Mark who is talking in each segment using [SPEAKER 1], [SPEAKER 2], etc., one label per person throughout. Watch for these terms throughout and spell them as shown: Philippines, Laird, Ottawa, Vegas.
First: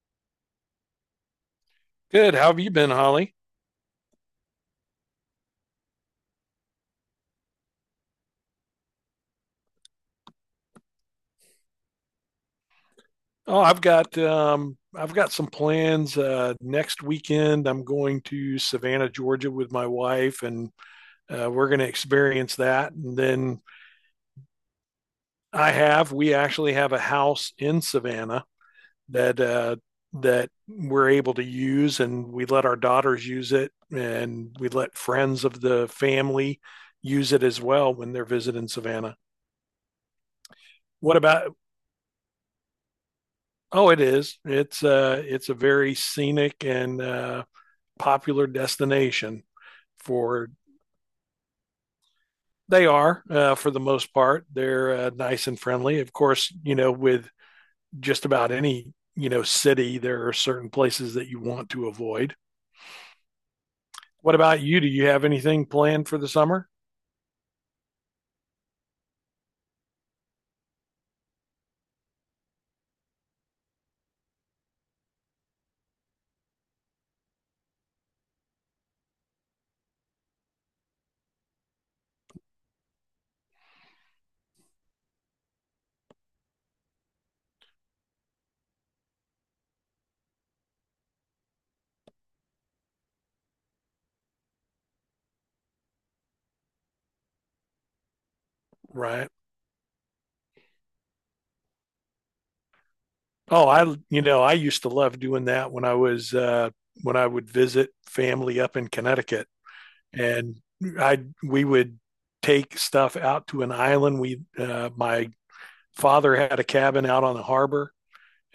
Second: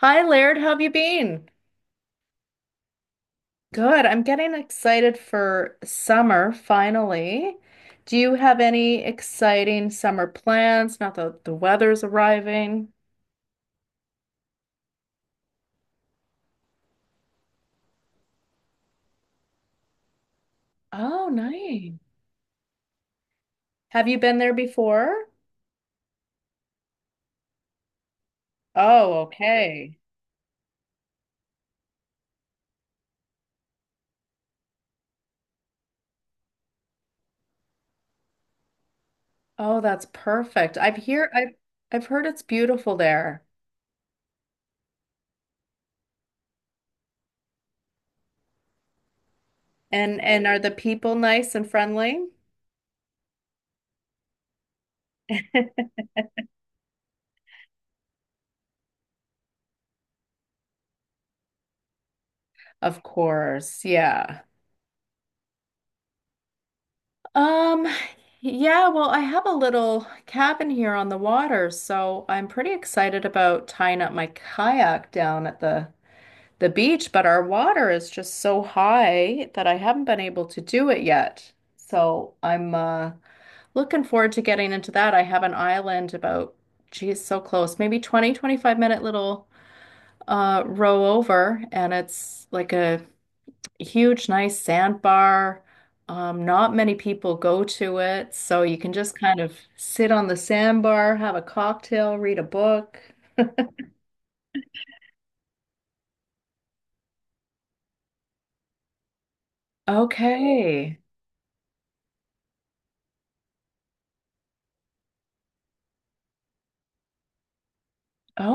[SPEAKER 1] Hi, Laird. How have you been?
[SPEAKER 2] Good. How have you been, Holly?
[SPEAKER 1] Good. I'm getting excited for summer finally. Do you have any exciting summer plans? Not that the weather's arriving.
[SPEAKER 2] Oh, I've got some plans. Next weekend, I'm going to Savannah, Georgia, with my wife, and
[SPEAKER 1] Oh,
[SPEAKER 2] we're going to
[SPEAKER 1] nice.
[SPEAKER 2] experience that. And then
[SPEAKER 1] Have you been there before?
[SPEAKER 2] I have we actually have a house in Savannah.
[SPEAKER 1] Oh,
[SPEAKER 2] that uh,
[SPEAKER 1] okay.
[SPEAKER 2] that we're able to use, and we let our daughters use it, and we let friends of the family use it as well when they're visiting Savannah.
[SPEAKER 1] Oh, that's perfect.
[SPEAKER 2] What about?
[SPEAKER 1] I've heard it's beautiful there.
[SPEAKER 2] Oh, it is. It's a very scenic and popular destination
[SPEAKER 1] And
[SPEAKER 2] for.
[SPEAKER 1] are the people nice and friendly?
[SPEAKER 2] They are, for the most part, they're nice and friendly. Of course, with just about any city, there are certain places that you want to avoid.
[SPEAKER 1] Of course.
[SPEAKER 2] What
[SPEAKER 1] Yeah.
[SPEAKER 2] about you? Do you have anything planned for the summer?
[SPEAKER 1] Um, yeah, well, I have a little cabin here on the water, so I'm pretty excited about tying up my kayak down at the beach, but our water is just so high that I haven't been able to do it yet. So I'm looking forward to getting into that. I have an island about, geez, so close, maybe 20, 25 minute little row over, and it's like a huge, nice sandbar. Not many people go to it, so you can just
[SPEAKER 2] Right.
[SPEAKER 1] kind of sit on the sandbar, have a cocktail, read a book.
[SPEAKER 2] Oh, I used to love doing that when I was when I would visit family up in Connecticut, and
[SPEAKER 1] Okay.
[SPEAKER 2] I we would take stuff out to an island. We My father had a cabin out on the harbor,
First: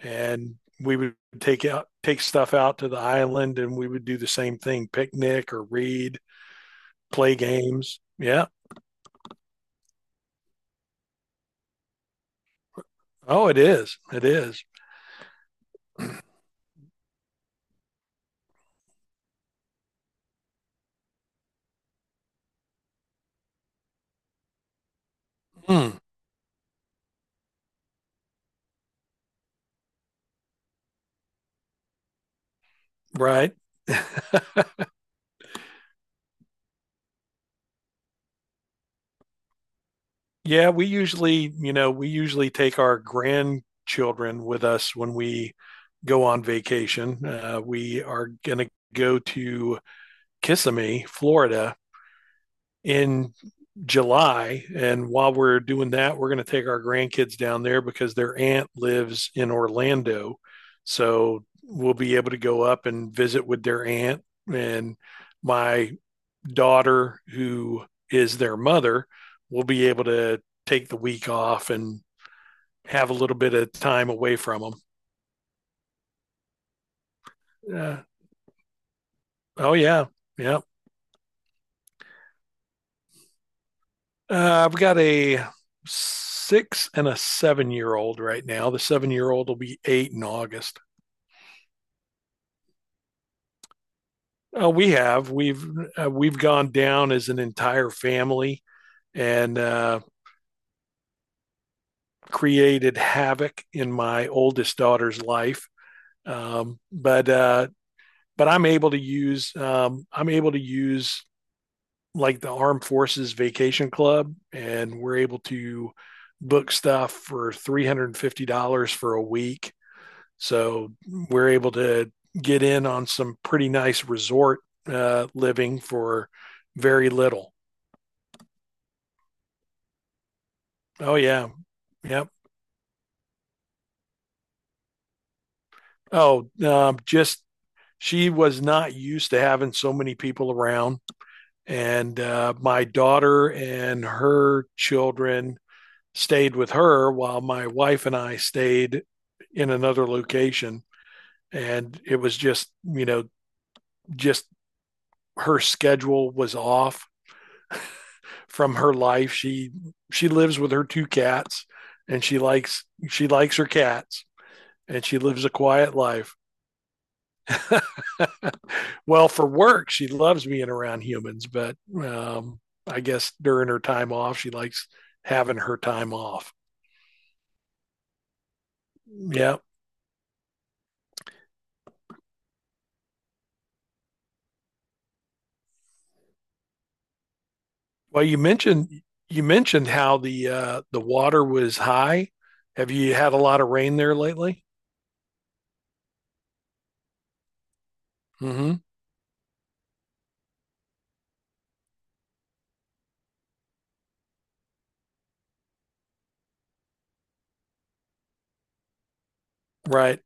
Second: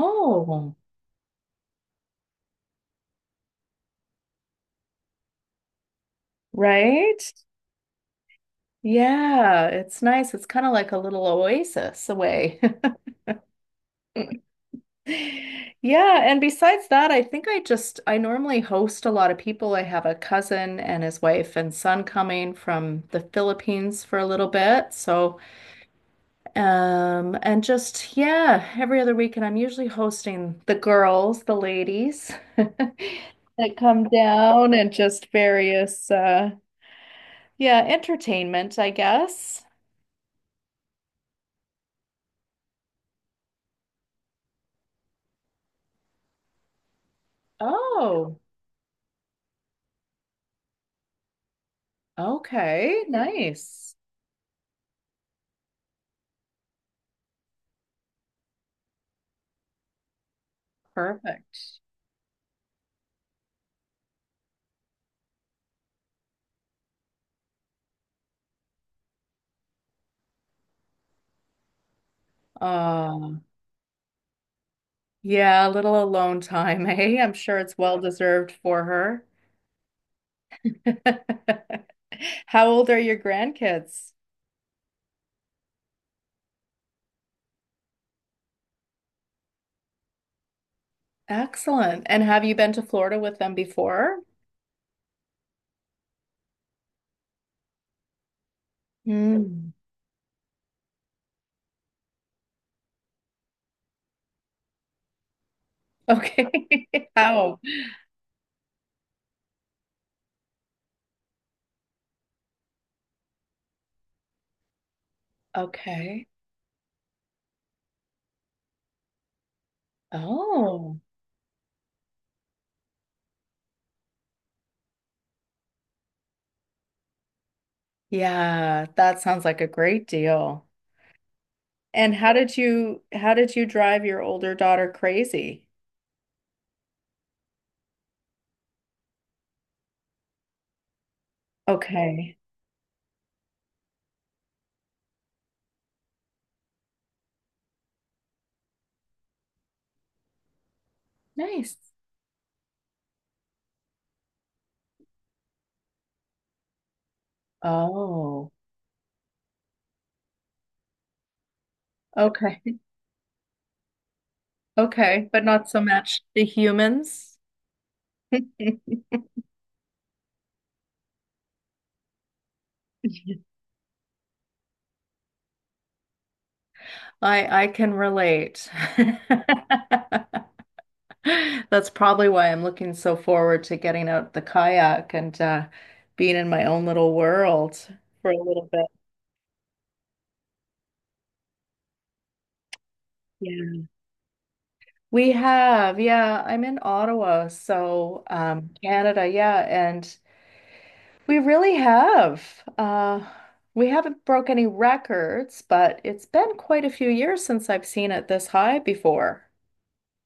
[SPEAKER 2] and we would take stuff out to the island, and we would do the same thing: picnic or read,
[SPEAKER 1] right.
[SPEAKER 2] play games. Yeah.
[SPEAKER 1] Yeah, it's nice. It's kind of like a little oasis away.
[SPEAKER 2] Oh, it is. It is.
[SPEAKER 1] Yeah, and besides that, I think I just I normally host a lot of people. I have a cousin and his wife and son coming from the Philippines for a little bit, so.
[SPEAKER 2] Hmm.
[SPEAKER 1] And just, yeah, every other weekend I'm usually hosting the girls, the ladies
[SPEAKER 2] Right.
[SPEAKER 1] that come down and just various, yeah, entertainment, I guess.
[SPEAKER 2] Yeah, we usually take our grandchildren with us when we go on vacation. We are
[SPEAKER 1] Oh,
[SPEAKER 2] going to go to Kissimmee, Florida
[SPEAKER 1] okay.
[SPEAKER 2] in
[SPEAKER 1] Nice.
[SPEAKER 2] July. And while we're doing that, we're going to take our grandkids down there because their aunt lives in Orlando. So
[SPEAKER 1] Perfect.
[SPEAKER 2] we'll be able to go up and visit with their aunt. And my daughter, who is their mother, will be able to take the week off and have a little
[SPEAKER 1] Um,
[SPEAKER 2] bit of time away from them.
[SPEAKER 1] yeah, a little alone time, eh? I'm sure it's
[SPEAKER 2] Uh,
[SPEAKER 1] well deserved for her.
[SPEAKER 2] oh yeah, yeah.
[SPEAKER 1] How old are your grandkids?
[SPEAKER 2] I've got a six and a 7-year old right now. The 7-year old will be eight in August.
[SPEAKER 1] Excellent. And have you been to Florida with them before?
[SPEAKER 2] Uh, we have we've we've gone down as an entire family and
[SPEAKER 1] Hmm.
[SPEAKER 2] created havoc in my oldest daughter's life. Um,
[SPEAKER 1] Okay.
[SPEAKER 2] but
[SPEAKER 1] How?
[SPEAKER 2] uh, but I'm able to use like the Armed Forces Vacation Club, and we're able to
[SPEAKER 1] Okay.
[SPEAKER 2] book stuff for $350 for a week. So
[SPEAKER 1] Oh,
[SPEAKER 2] we're able to get in on some pretty nice resort living for very little.
[SPEAKER 1] yeah, that sounds like a great deal.
[SPEAKER 2] Oh yeah,
[SPEAKER 1] And
[SPEAKER 2] yep.
[SPEAKER 1] how did you drive your older daughter crazy?
[SPEAKER 2] Oh, just she was not used to having so many people around, and
[SPEAKER 1] Okay.
[SPEAKER 2] my daughter and her children stayed with her while my wife and I stayed in another location.
[SPEAKER 1] Nice.
[SPEAKER 2] And it was just her schedule was off
[SPEAKER 1] Oh,
[SPEAKER 2] from her life. She lives with her two cats, and she
[SPEAKER 1] okay.
[SPEAKER 2] likes she likes her cats, and she
[SPEAKER 1] Okay, but
[SPEAKER 2] lives a
[SPEAKER 1] not so
[SPEAKER 2] quiet
[SPEAKER 1] much
[SPEAKER 2] life.
[SPEAKER 1] the humans. I
[SPEAKER 2] Well, for work, she loves being around humans, but um, I guess during her time off, she likes having her time off.
[SPEAKER 1] I can relate.
[SPEAKER 2] Yeah.
[SPEAKER 1] That's probably why I'm looking so forward to getting out the kayak and being in my own little world
[SPEAKER 2] Well,
[SPEAKER 1] for a
[SPEAKER 2] you
[SPEAKER 1] little bit.
[SPEAKER 2] mentioned how the water was high. Have you had a lot of
[SPEAKER 1] Yeah.
[SPEAKER 2] rain there lately?
[SPEAKER 1] We have, yeah, I'm in Ottawa, so
[SPEAKER 2] Hmm.
[SPEAKER 1] Canada, yeah, and we really have. We haven't broke any records, but it's been quite a few years since I've seen it this high before.
[SPEAKER 2] Right.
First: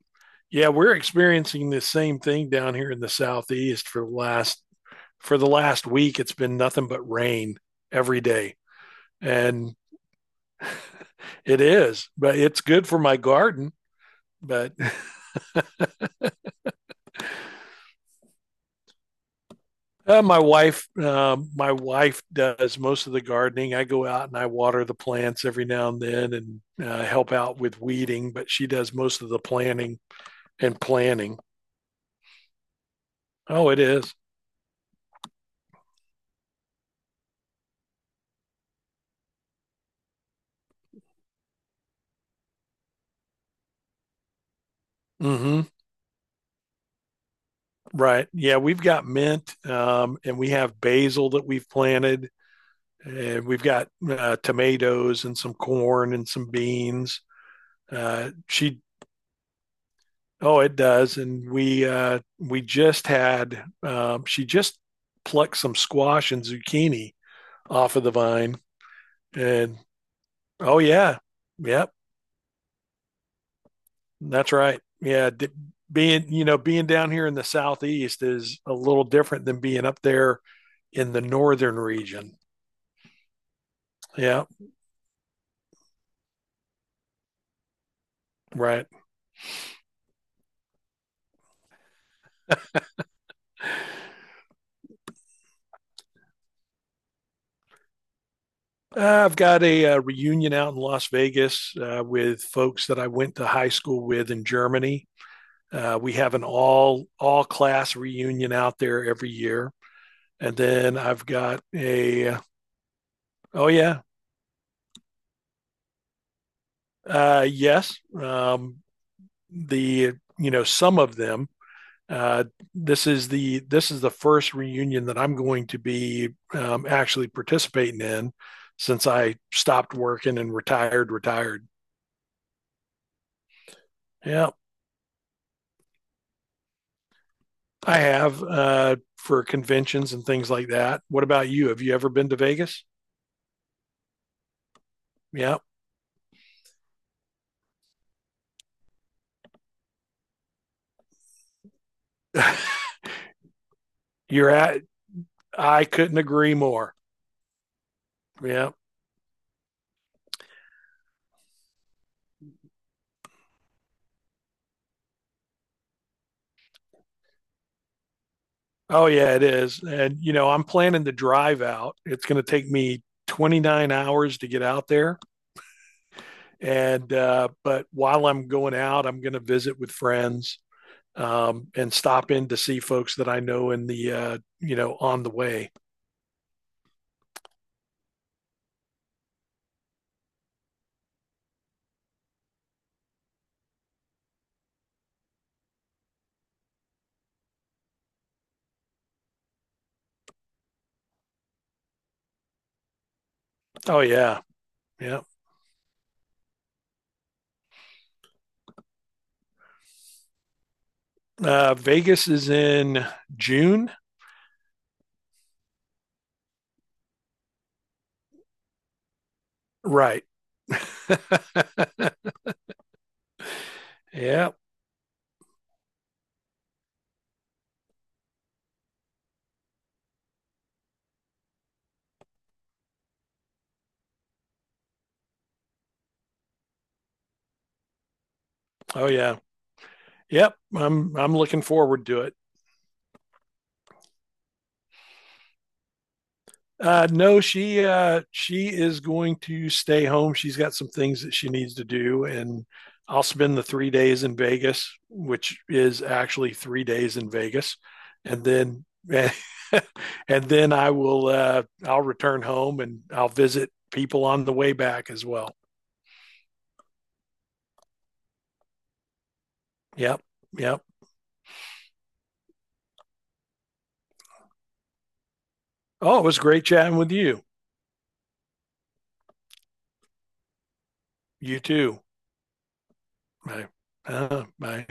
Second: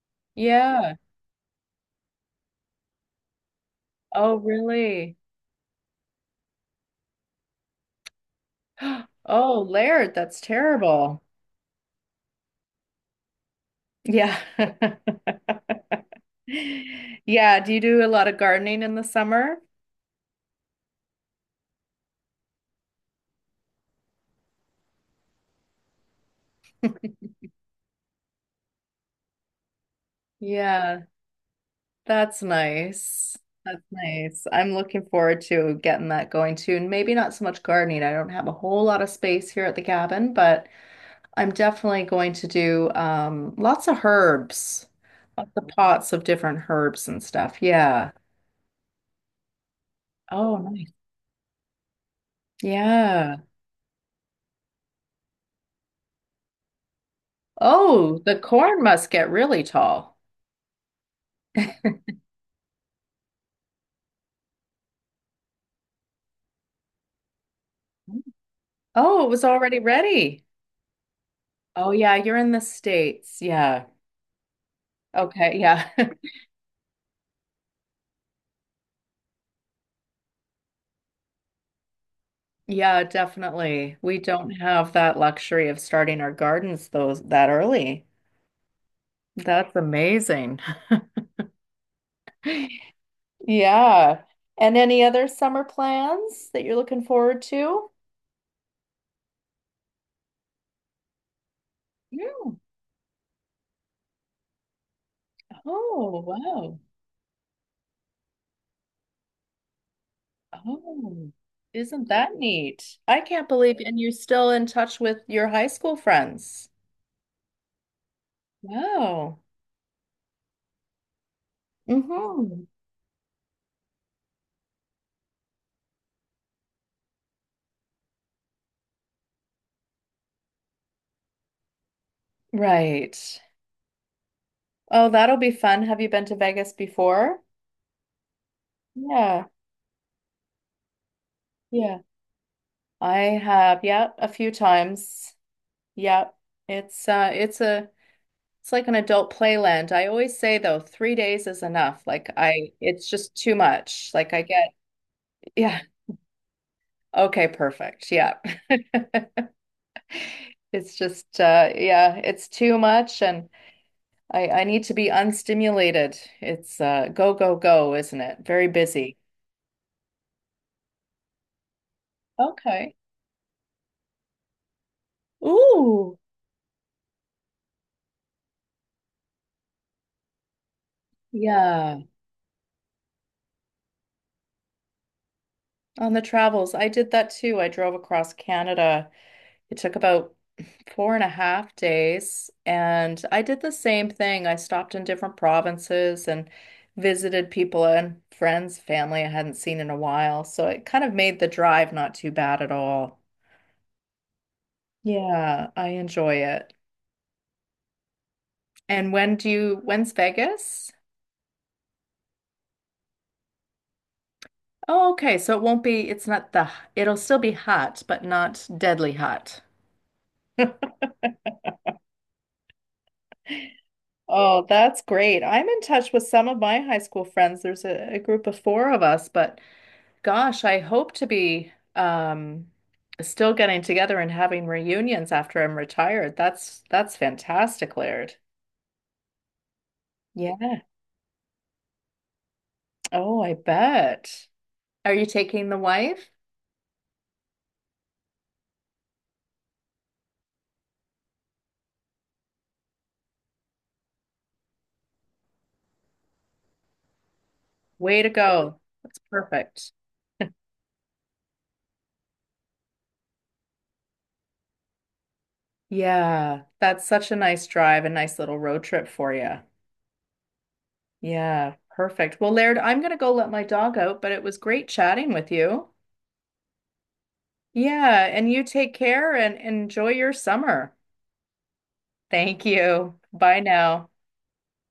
[SPEAKER 2] Yeah, we're
[SPEAKER 1] Yeah.
[SPEAKER 2] experiencing the same thing down here in the southeast for the
[SPEAKER 1] Oh,
[SPEAKER 2] last
[SPEAKER 1] really?
[SPEAKER 2] week. It's been nothing but rain every day,
[SPEAKER 1] Oh,
[SPEAKER 2] and
[SPEAKER 1] Laird, that's terrible.
[SPEAKER 2] it is. But it's good for my garden.
[SPEAKER 1] Yeah.
[SPEAKER 2] But
[SPEAKER 1] Yeah. Do you do a lot of gardening in the summer?
[SPEAKER 2] My wife does most of the gardening. I go out and I water the plants every now and then, and help out with weeding, but she does most of the planting and
[SPEAKER 1] Yeah,
[SPEAKER 2] planning.
[SPEAKER 1] that's nice.
[SPEAKER 2] Oh, it
[SPEAKER 1] That's
[SPEAKER 2] is.
[SPEAKER 1] nice. I'm looking forward to getting that going too. And maybe not so much gardening. I don't have a whole lot of space here at the cabin, but I'm definitely going to do lots of herbs, lots
[SPEAKER 2] Mm-hmm.
[SPEAKER 1] of pots of different herbs and stuff. Yeah.
[SPEAKER 2] Right. Yeah, we've got mint, and we
[SPEAKER 1] Oh,
[SPEAKER 2] have
[SPEAKER 1] nice.
[SPEAKER 2] basil that we've planted,
[SPEAKER 1] Yeah.
[SPEAKER 2] and we've got tomatoes and some corn and some beans.
[SPEAKER 1] Oh, the
[SPEAKER 2] She.
[SPEAKER 1] corn must get really tall.
[SPEAKER 2] Oh, it does. And we uh, we just had. She just plucked some squash and zucchini off of the vine.
[SPEAKER 1] Oh, it was
[SPEAKER 2] And
[SPEAKER 1] already ready.
[SPEAKER 2] oh yeah,
[SPEAKER 1] Oh
[SPEAKER 2] yep,
[SPEAKER 1] yeah, you're in the States. Yeah.
[SPEAKER 2] that's right. Yeah,
[SPEAKER 1] Okay, yeah.
[SPEAKER 2] being you know being down here in the southeast is a little different than being up there in the northern region.
[SPEAKER 1] Yeah, definitely. We
[SPEAKER 2] Yeah,
[SPEAKER 1] don't have that luxury of starting our gardens those that early.
[SPEAKER 2] right.
[SPEAKER 1] That's amazing. Yeah. And any other summer plans that you're looking forward to?
[SPEAKER 2] I've got a reunion out in Las Vegas with
[SPEAKER 1] Yeah.
[SPEAKER 2] folks that I went to high school with in Germany. We
[SPEAKER 1] Oh,
[SPEAKER 2] have an
[SPEAKER 1] wow.
[SPEAKER 2] all class reunion out there every year, and then I've
[SPEAKER 1] Oh,
[SPEAKER 2] got
[SPEAKER 1] isn't that
[SPEAKER 2] a.
[SPEAKER 1] neat? I can't
[SPEAKER 2] Oh
[SPEAKER 1] believe, and
[SPEAKER 2] yeah,
[SPEAKER 1] you're still in touch with your high school friends.
[SPEAKER 2] yes,
[SPEAKER 1] Wow.
[SPEAKER 2] the some of them. Uh,
[SPEAKER 1] Mm-hmm.
[SPEAKER 2] this is the first reunion that I'm going to be actually participating in since I stopped working and retired. Retired.
[SPEAKER 1] Right.
[SPEAKER 2] Yeah,
[SPEAKER 1] Oh, that'll be fun. Have you been to Vegas before?
[SPEAKER 2] I have for
[SPEAKER 1] Yeah,
[SPEAKER 2] conventions and things like that. What about you? Have you
[SPEAKER 1] yeah.
[SPEAKER 2] ever been to Vegas?
[SPEAKER 1] I have, yeah, a few times.
[SPEAKER 2] Yeah,
[SPEAKER 1] Yeah. It's a it's like an adult playland. I always say though, 3 days is enough. Like I It's just too much. Like I
[SPEAKER 2] you're
[SPEAKER 1] get
[SPEAKER 2] at.
[SPEAKER 1] yeah.
[SPEAKER 2] I couldn't agree more.
[SPEAKER 1] Okay, perfect. Yeah.
[SPEAKER 2] Yeah.
[SPEAKER 1] It's just yeah, it's too much and I need to be unstimulated. It's go go go, isn't it? Very
[SPEAKER 2] Oh
[SPEAKER 1] busy.
[SPEAKER 2] yeah, it is. And I'm planning to drive out. It's going to take
[SPEAKER 1] Okay.
[SPEAKER 2] me 29 hours to get out there.
[SPEAKER 1] Ooh.
[SPEAKER 2] And but while I'm going out, I'm going to visit with friends and
[SPEAKER 1] Yeah.
[SPEAKER 2] stop in to see folks that I know in the you know on the way.
[SPEAKER 1] On the travels, I did that too. I drove across Canada. It took about four and a half days, and I did the same thing. I stopped in different provinces and visited people and friends, family I hadn't seen in a while. So it kind of made the drive not too bad at all.
[SPEAKER 2] Oh yeah, yeah.
[SPEAKER 1] Yeah, I enjoy it. And when's Vegas?
[SPEAKER 2] Vegas is in June,
[SPEAKER 1] Oh, okay. So it won't be, it's not the, it'll still be hot, but not deadly hot.
[SPEAKER 2] right? Yeah.
[SPEAKER 1] Oh, that's great. I'm in touch with some of my high school friends. There's a group of four of us, but gosh, I hope to be still getting together and having reunions after I'm retired. That's fantastic, Laird.
[SPEAKER 2] Oh yeah. Yep.
[SPEAKER 1] Yeah.
[SPEAKER 2] I'm looking forward to it.
[SPEAKER 1] Oh, I bet. Are you taking the wife?
[SPEAKER 2] No, she is going to stay home. She's got some things that she needs to do, and I'll spend the 3 days in Vegas, which is actually 3 days in Vegas,
[SPEAKER 1] Way to
[SPEAKER 2] and
[SPEAKER 1] go.
[SPEAKER 2] then
[SPEAKER 1] That's perfect.
[SPEAKER 2] and then I will I'll return home and I'll visit people on the way back as well.
[SPEAKER 1] Yeah, that's such a nice drive, a nice little road trip for you.
[SPEAKER 2] Yep, yep.
[SPEAKER 1] Yeah, perfect. Well, Laird, I'm going to go let my dog out, but it was great chatting with you.
[SPEAKER 2] Oh, it was great chatting with you.
[SPEAKER 1] Yeah, and you take care and enjoy your summer.
[SPEAKER 2] You too.
[SPEAKER 1] Thank you. Bye
[SPEAKER 2] I
[SPEAKER 1] now.
[SPEAKER 2] I